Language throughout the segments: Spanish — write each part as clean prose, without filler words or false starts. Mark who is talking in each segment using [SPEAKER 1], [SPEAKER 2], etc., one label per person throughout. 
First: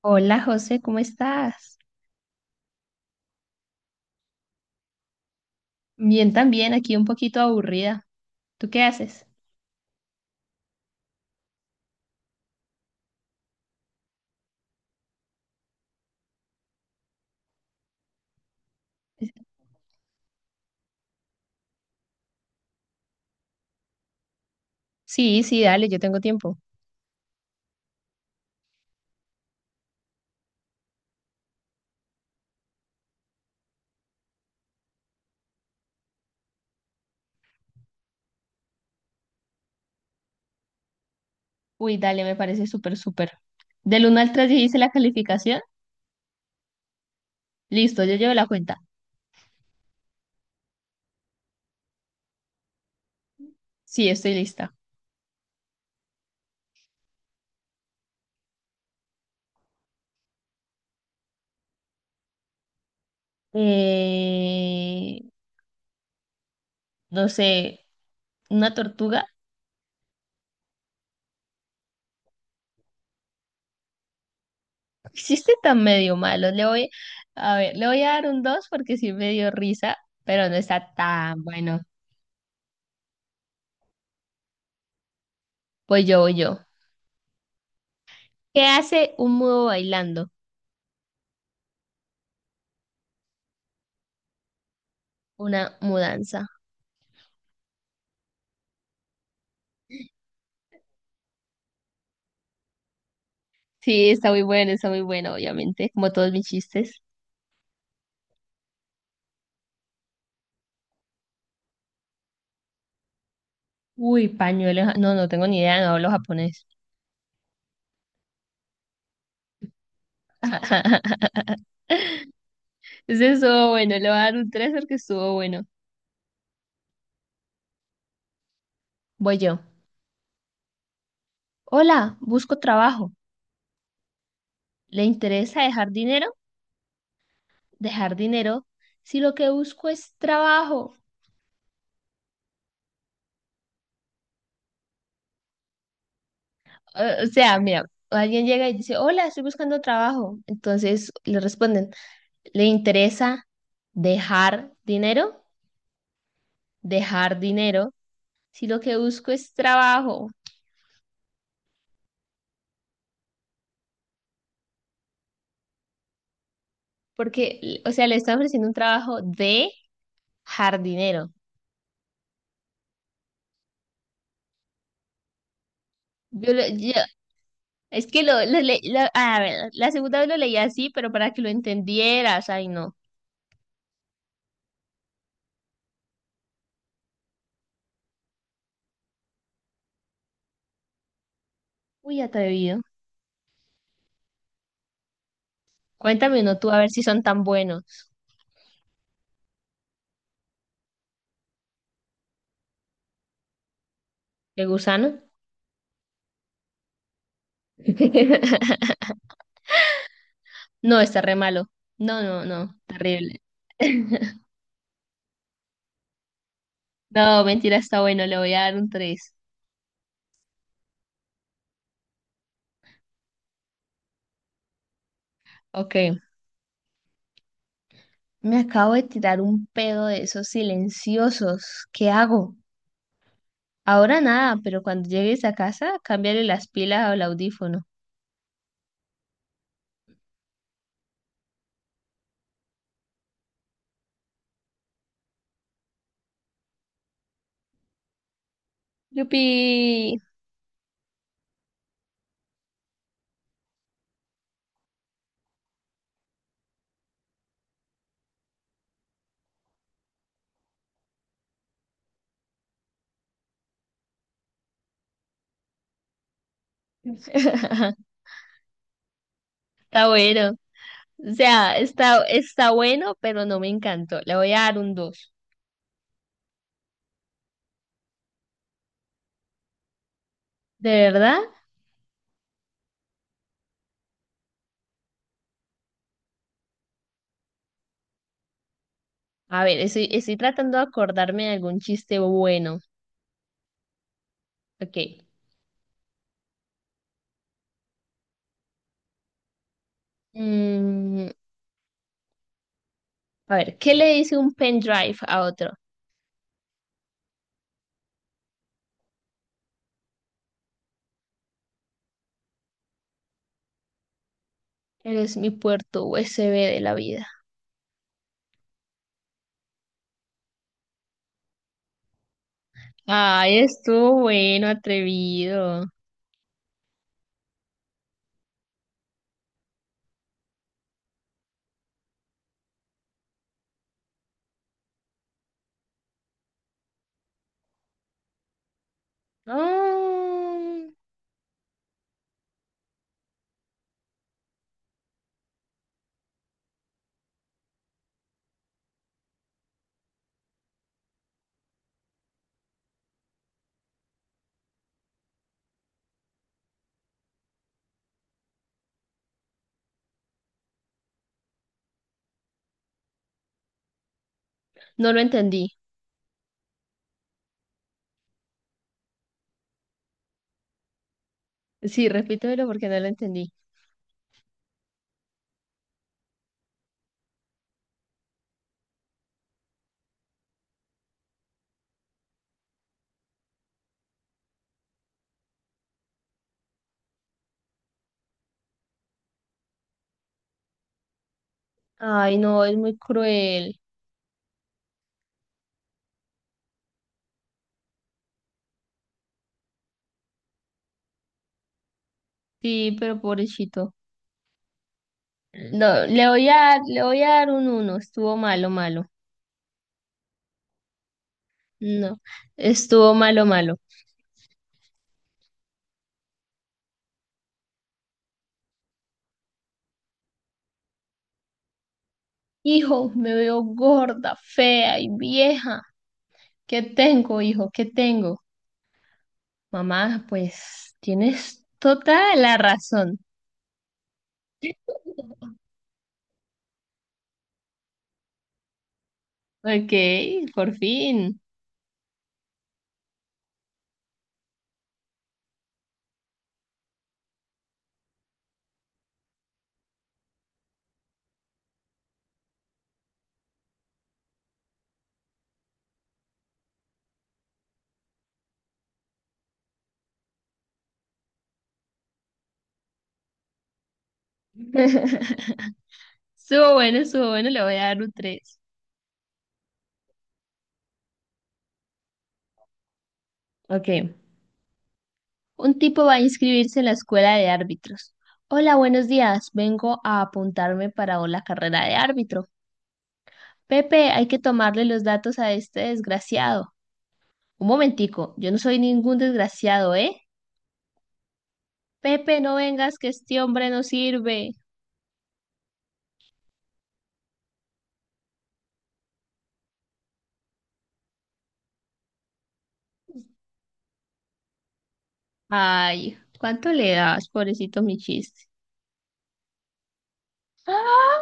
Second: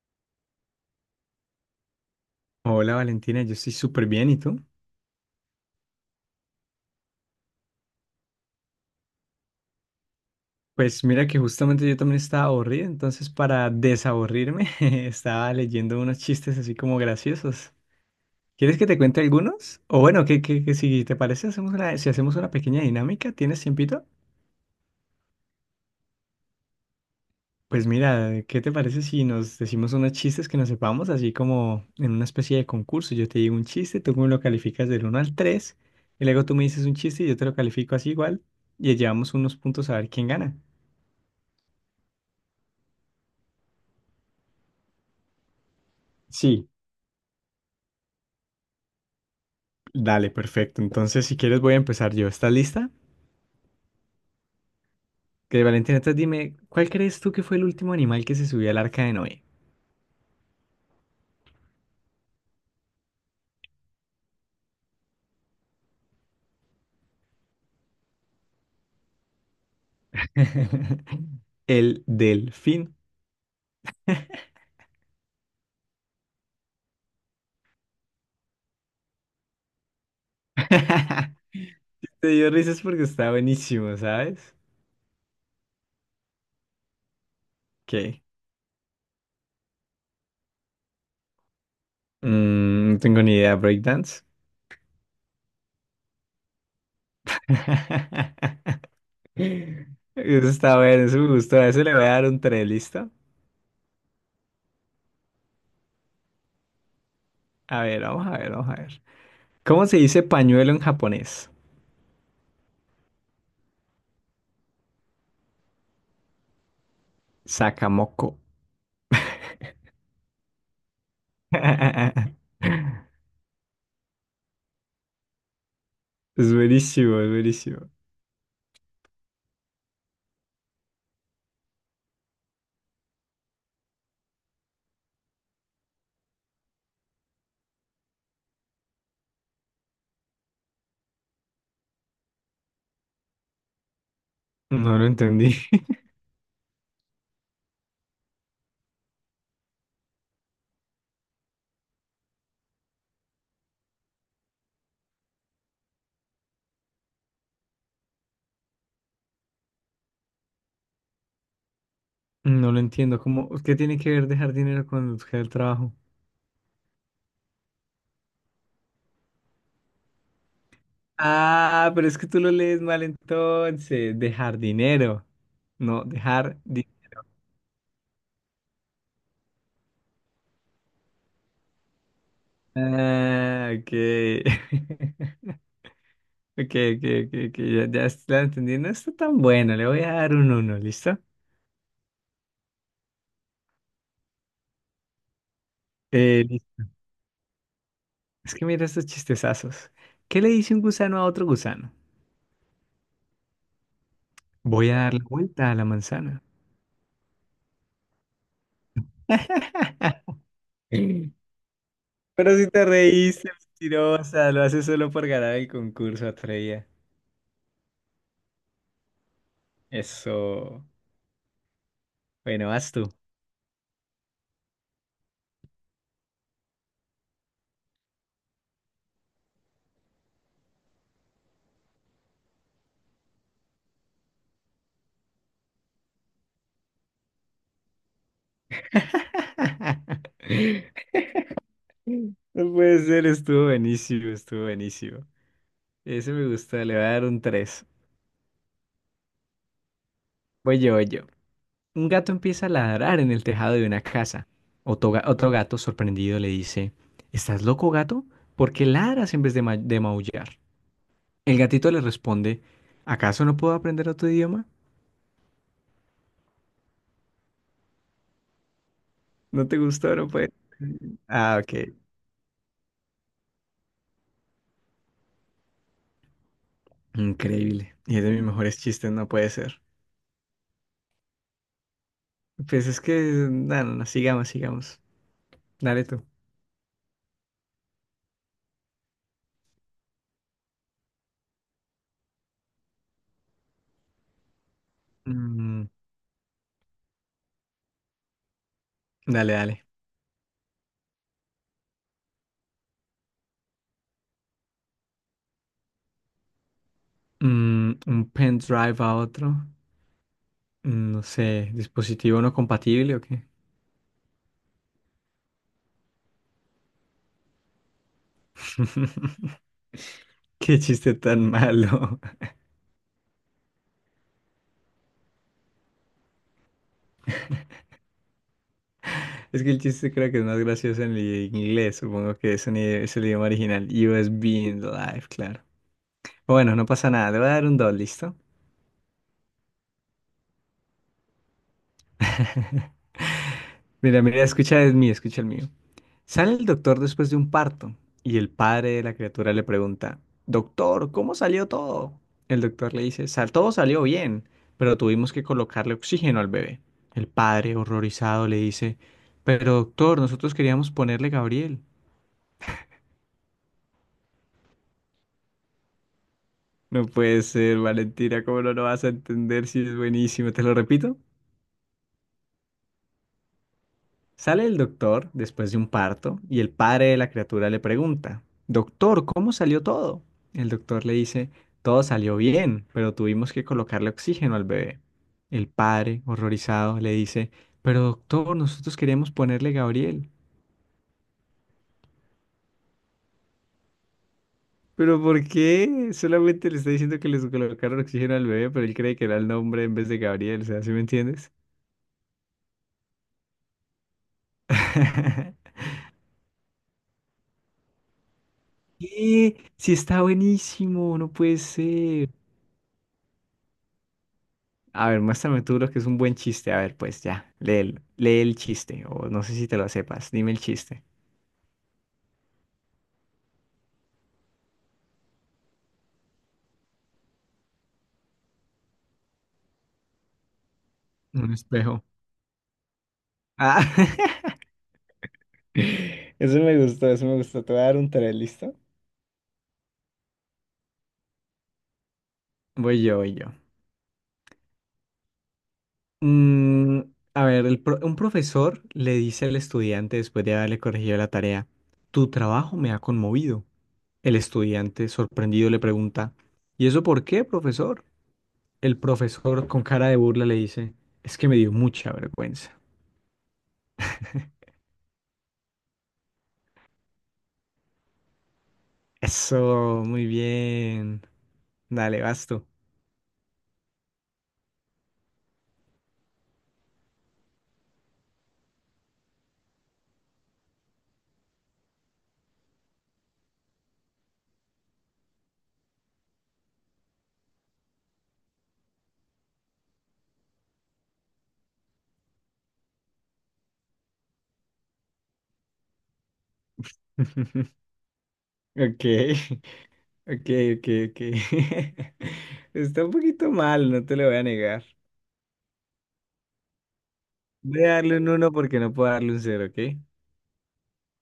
[SPEAKER 1] Hola José, ¿cómo estás?
[SPEAKER 2] Hola Valentina, yo estoy súper bien, ¿y tú?
[SPEAKER 1] Bien también, aquí un poquito aburrida. ¿Tú qué haces?
[SPEAKER 2] Pues mira que justamente yo también estaba aburrido, entonces para desaburrirme estaba leyendo unos chistes así como graciosos. ¿Quieres que te cuente algunos? O bueno, que si te parece, si hacemos una pequeña dinámica, ¿tienes tiempito?
[SPEAKER 1] Sí, sí, dale, yo tengo tiempo.
[SPEAKER 2] Pues mira, ¿qué te parece si nos decimos unos chistes que nos sepamos, así como en una especie de concurso? Yo te digo un chiste, tú me lo calificas del uno al 3 y luego tú me dices un chiste y yo te lo califico así igual, y llevamos unos puntos a ver quién gana.
[SPEAKER 1] Uy, dale, me parece súper, súper. Del uno al 3 hice la calificación.
[SPEAKER 2] Sí.
[SPEAKER 1] Listo, yo llevo la cuenta.
[SPEAKER 2] Dale, perfecto. Entonces, si quieres, voy a empezar yo. ¿Estás lista?
[SPEAKER 1] Sí, estoy lista.
[SPEAKER 2] Que Valentina, entonces dime, ¿cuál crees tú que fue el último animal que se subió al arca de Noé?
[SPEAKER 1] Eh, no sé, una tortuga.
[SPEAKER 2] El delfín.
[SPEAKER 1] Hiciste tan medio malo. A ver, le voy a dar un 2 porque sí me dio risa, pero no está tan bueno.
[SPEAKER 2] Te dio risas porque está buenísimo, ¿sabes?
[SPEAKER 1] Pues voy yo.
[SPEAKER 2] ¿Qué?
[SPEAKER 1] ¿Qué hace un mudo bailando?
[SPEAKER 2] No tengo ni idea. ¿Breakdance?
[SPEAKER 1] Una mudanza.
[SPEAKER 2] Eso está bueno, eso me gustó. A eso le voy a dar un 3, ¿listo?
[SPEAKER 1] Sí, está muy bueno, obviamente, como todos mis chistes.
[SPEAKER 2] A ver, vamos a ver, vamos a ver. ¿Cómo se dice pañuelo en japonés?
[SPEAKER 1] Uy, pañuelos. No, no tengo ni idea, no hablo japonés.
[SPEAKER 2] Sakamoko.
[SPEAKER 1] Ese estuvo bueno, le voy a dar un tres porque estuvo bueno.
[SPEAKER 2] Es buenísimo, es buenísimo.
[SPEAKER 1] Voy yo. Hola, busco trabajo. ¿Le interesa dejar dinero? Dejar dinero. Si lo que busco es trabajo.
[SPEAKER 2] No lo entendí.
[SPEAKER 1] O sea, mira, alguien llega y dice, hola, estoy buscando trabajo. Entonces le responden, ¿le interesa dejar dinero? Dejar dinero. Si lo que busco es trabajo.
[SPEAKER 2] No lo entiendo. ¿Cómo, qué tiene que ver dejar dinero con buscar el trabajo?
[SPEAKER 1] Porque, o sea, le está ofreciendo un trabajo de jardinero.
[SPEAKER 2] Ah, pero es que tú lo lees mal entonces. Dejar dinero. No,
[SPEAKER 1] Yo,
[SPEAKER 2] dejar
[SPEAKER 1] lo-
[SPEAKER 2] di-.
[SPEAKER 1] yo- es que lo le- lo- a ver, la segunda vez lo leí así, pero para que lo entendieras, ay no.
[SPEAKER 2] Ah, ok. Ok, ok, ok, ok, ya, ya la entendí. No está tan buena. Le voy a dar un uno, ¿listo?
[SPEAKER 1] Uy, atrevido. Cuéntame uno tú a
[SPEAKER 2] Listo.
[SPEAKER 1] ver si son tan buenos.
[SPEAKER 2] Es que mira estos chistezazos. ¿Qué le dice un gusano a otro gusano?
[SPEAKER 1] ¿El
[SPEAKER 2] Voy a dar
[SPEAKER 1] gusano?
[SPEAKER 2] la vuelta a la manzana.
[SPEAKER 1] No, está re malo. No, no,
[SPEAKER 2] Pero si
[SPEAKER 1] no,
[SPEAKER 2] te
[SPEAKER 1] terrible.
[SPEAKER 2] reíste, mentirosa, lo haces solo por ganar el concurso, Atreya.
[SPEAKER 1] No, mentira, está bueno, le voy a dar un tres.
[SPEAKER 2] Eso. Bueno, vas tú.
[SPEAKER 1] Ok. Me acabo de tirar un pedo de esos silenciosos. ¿Qué hago? Ahora nada, pero cuando llegues a casa, cámbiale las pilas al audífono.
[SPEAKER 2] No puede ser, estuvo buenísimo, estuvo buenísimo. Ese me gusta, le voy a dar un 3.
[SPEAKER 1] ¡Yupi!
[SPEAKER 2] Voy yo, voy yo. Un gato empieza a ladrar en el tejado de una casa. Otro, otro gato, sorprendido, le dice, ¿estás loco, gato? ¿Por qué ladras en vez de maullar? El gatito le responde, ¿acaso no puedo aprender otro idioma? No te
[SPEAKER 1] Está
[SPEAKER 2] gustó, no
[SPEAKER 1] bueno.
[SPEAKER 2] puede ser.
[SPEAKER 1] O
[SPEAKER 2] Ah,
[SPEAKER 1] sea,
[SPEAKER 2] ok.
[SPEAKER 1] está bueno, pero no me encantó. Le voy a dar un dos.
[SPEAKER 2] Increíble. Y es de mis mejores chistes, no puede ser.
[SPEAKER 1] ¿De verdad?
[SPEAKER 2] Pues es que, no, no, no, sigamos, sigamos. Dale tú.
[SPEAKER 1] A ver, estoy tratando de acordarme de algún chiste bueno. Ok.
[SPEAKER 2] Mm, Dale, dale.
[SPEAKER 1] Mm, a ver, ¿qué le dice un pendrive a otro?
[SPEAKER 2] Un pendrive a otro. No sé, dispositivo no compatible o qué.
[SPEAKER 1] Eres mi puerto USB de la vida.
[SPEAKER 2] Qué chiste tan malo.
[SPEAKER 1] Ay, estuvo bueno, atrevido.
[SPEAKER 2] Es que el chiste creo que es más gracioso en el inglés. Supongo que es el idioma original. USB in the life, claro. Bueno, no pasa nada. Le voy a dar un 2, ¿listo?
[SPEAKER 1] Ah,
[SPEAKER 2] Mira, mira, escucha el mío, escucha el mío. Sale el doctor después de un parto y el padre de la criatura le pregunta, doctor, ¿cómo salió todo? El doctor le dice, "Sal, todo salió bien, pero tuvimos que colocarle oxígeno al bebé". El padre, horrorizado, le dice, pero doctor, nosotros queríamos ponerle Gabriel.
[SPEAKER 1] no lo entendí.
[SPEAKER 2] No puede ser, Valentina, ¿cómo no lo vas a entender si es buenísimo? ¿Te lo repito?
[SPEAKER 1] Sí, repítemelo porque no lo entendí.
[SPEAKER 2] Sale el doctor después de un parto y el padre de la criatura le pregunta, doctor, ¿cómo salió todo? El doctor le dice, todo salió bien, pero tuvimos que colocarle oxígeno al bebé. El padre, horrorizado, le dice, pero doctor, nosotros queríamos ponerle Gabriel.
[SPEAKER 1] Ay, no, es muy cruel.
[SPEAKER 2] ¿Pero por qué? Solamente le está diciendo que les colocaron oxígeno al bebé, pero él cree que era el nombre en vez de Gabriel, o sea, ¿sí me entiendes?
[SPEAKER 1] Sí, pero pobrecito. No, le voy a dar un uno. Estuvo malo, malo.
[SPEAKER 2] ¿Qué? Sí, está buenísimo, no puede
[SPEAKER 1] No,
[SPEAKER 2] ser.
[SPEAKER 1] estuvo malo, malo.
[SPEAKER 2] A ver, muéstrame tú lo que es un buen chiste. A ver, pues ya, lee, lee el chiste. O no sé si te lo sepas. Dime el chiste.
[SPEAKER 1] Hijo, me veo gorda, fea y vieja. ¿Qué tengo, hijo? ¿Qué tengo? Mamá, pues
[SPEAKER 2] Un
[SPEAKER 1] tienes
[SPEAKER 2] espejo.
[SPEAKER 1] toda la razón.
[SPEAKER 2] Ah, eso me gustó, eso me gustó. Te voy a dar un tres, ¿listo?
[SPEAKER 1] Ok, por fin.
[SPEAKER 2] Voy yo, voy yo. Mm, a ver, el un profesor le dice al estudiante después de haberle corregido la tarea, tu trabajo me ha conmovido. El estudiante, sorprendido, le pregunta, ¿y eso por qué, profesor? El profesor, con cara de burla, le dice, es que me dio mucha vergüenza.
[SPEAKER 1] Estuvo bueno, le voy a dar un 3.
[SPEAKER 2] Eso, muy bien. Dale, basto.
[SPEAKER 1] Ok. Un tipo va a inscribirse en la escuela de árbitros. Hola, buenos días. Vengo a apuntarme para la carrera de árbitro. Pepe, hay que tomarle los datos a este desgraciado. Un momentico, yo no soy ningún desgraciado, ¿eh? Pepe, no vengas que este hombre no sirve.
[SPEAKER 2] Okay, okay, okay, okay. Está un poquito mal, no te lo voy a negar.
[SPEAKER 1] Ay, ¿cuánto le das, pobrecito
[SPEAKER 2] Voy a
[SPEAKER 1] mi
[SPEAKER 2] darle un
[SPEAKER 1] chiste?
[SPEAKER 2] uno porque no puedo darle un cero, ¿ok?
[SPEAKER 1] ¡Ah!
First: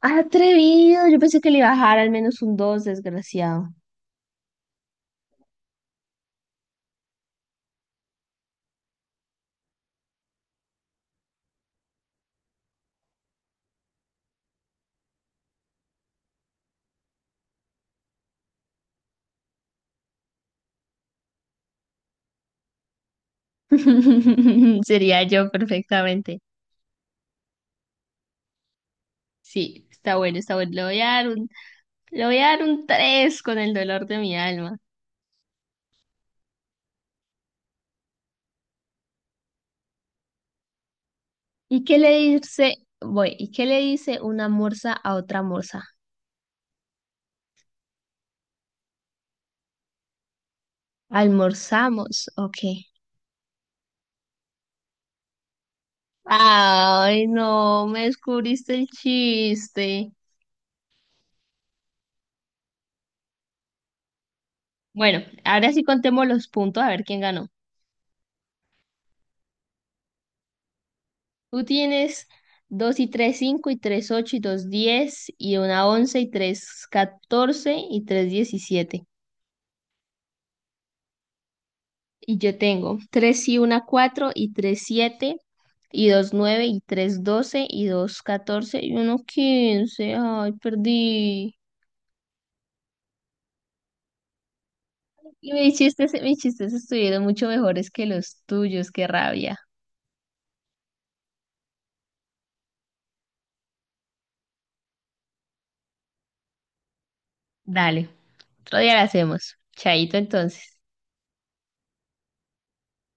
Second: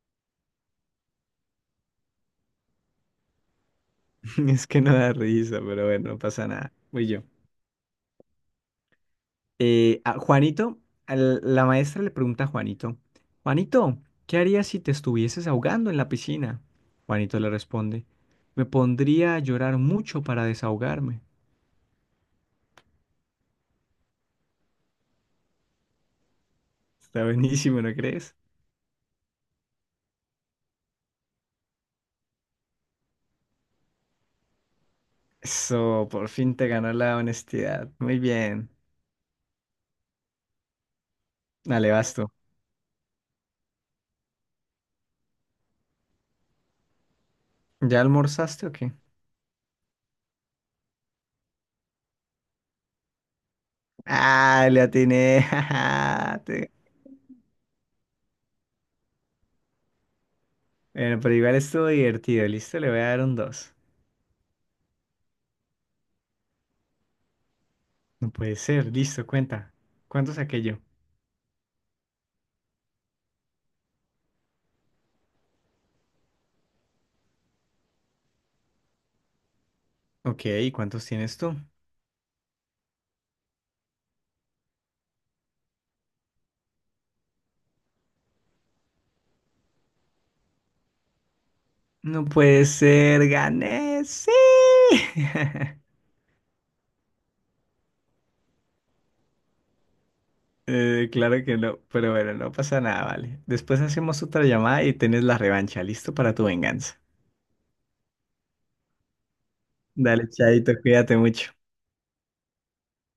[SPEAKER 1] Atrevido, yo pensé que le bajara al menos un dos, desgraciado.
[SPEAKER 2] Es que no da risa, pero bueno, no pasa nada. Voy yo. A Juanito, la maestra le pregunta a Juanito, Juanito, ¿qué harías si te estuvieses ahogando en la piscina? Juanito le responde, me pondría a llorar mucho para desahogarme.
[SPEAKER 1] Sería yo perfectamente.
[SPEAKER 2] Está buenísimo, ¿no crees?
[SPEAKER 1] Sí, está bueno, está bueno. Le voy a dar un 3 con el dolor de mi alma.
[SPEAKER 2] Eso, por fin te ganó la honestidad. Muy bien.
[SPEAKER 1] ¿Y
[SPEAKER 2] Dale,
[SPEAKER 1] qué le
[SPEAKER 2] vas tú.
[SPEAKER 1] dice, ¿Y qué le dice una morsa a otra morsa?
[SPEAKER 2] ¿Ya almorzaste o qué?
[SPEAKER 1] Almorzamos, ok.
[SPEAKER 2] Ah, le atiné. Jaja, te-.
[SPEAKER 1] Ay, no, me descubriste el chiste.
[SPEAKER 2] Bueno, pero igual estuvo divertido. Listo, le voy a dar un dos.
[SPEAKER 1] Bueno, ahora sí contemos los puntos a ver quién ganó.
[SPEAKER 2] No puede ser. Listo, cuenta. ¿Cuántos saqué yo?
[SPEAKER 1] Tú tienes 2 y 3 5 y 3 8 y 2 10 y una 11 y 3 14 y 3 17.
[SPEAKER 2] Ok, ¿y cuántos tienes tú?
[SPEAKER 1] Y yo tengo 3 y una 4 y 3 7 y 2 9 y 3 12 y 2 14 y uno 15. Ay, perdí.
[SPEAKER 2] No puede ser. Gané. Sí.
[SPEAKER 1] Y mis chistes estuvieron mucho mejores que los tuyos, qué rabia.
[SPEAKER 2] Claro que no, pero bueno, no pasa nada, vale. Después hacemos otra llamada y tenés la revancha. Listo para tu venganza.
[SPEAKER 1] Dale, otro día lo hacemos. Chaito
[SPEAKER 2] Dale, chaito,
[SPEAKER 1] entonces.
[SPEAKER 2] cuídate mucho.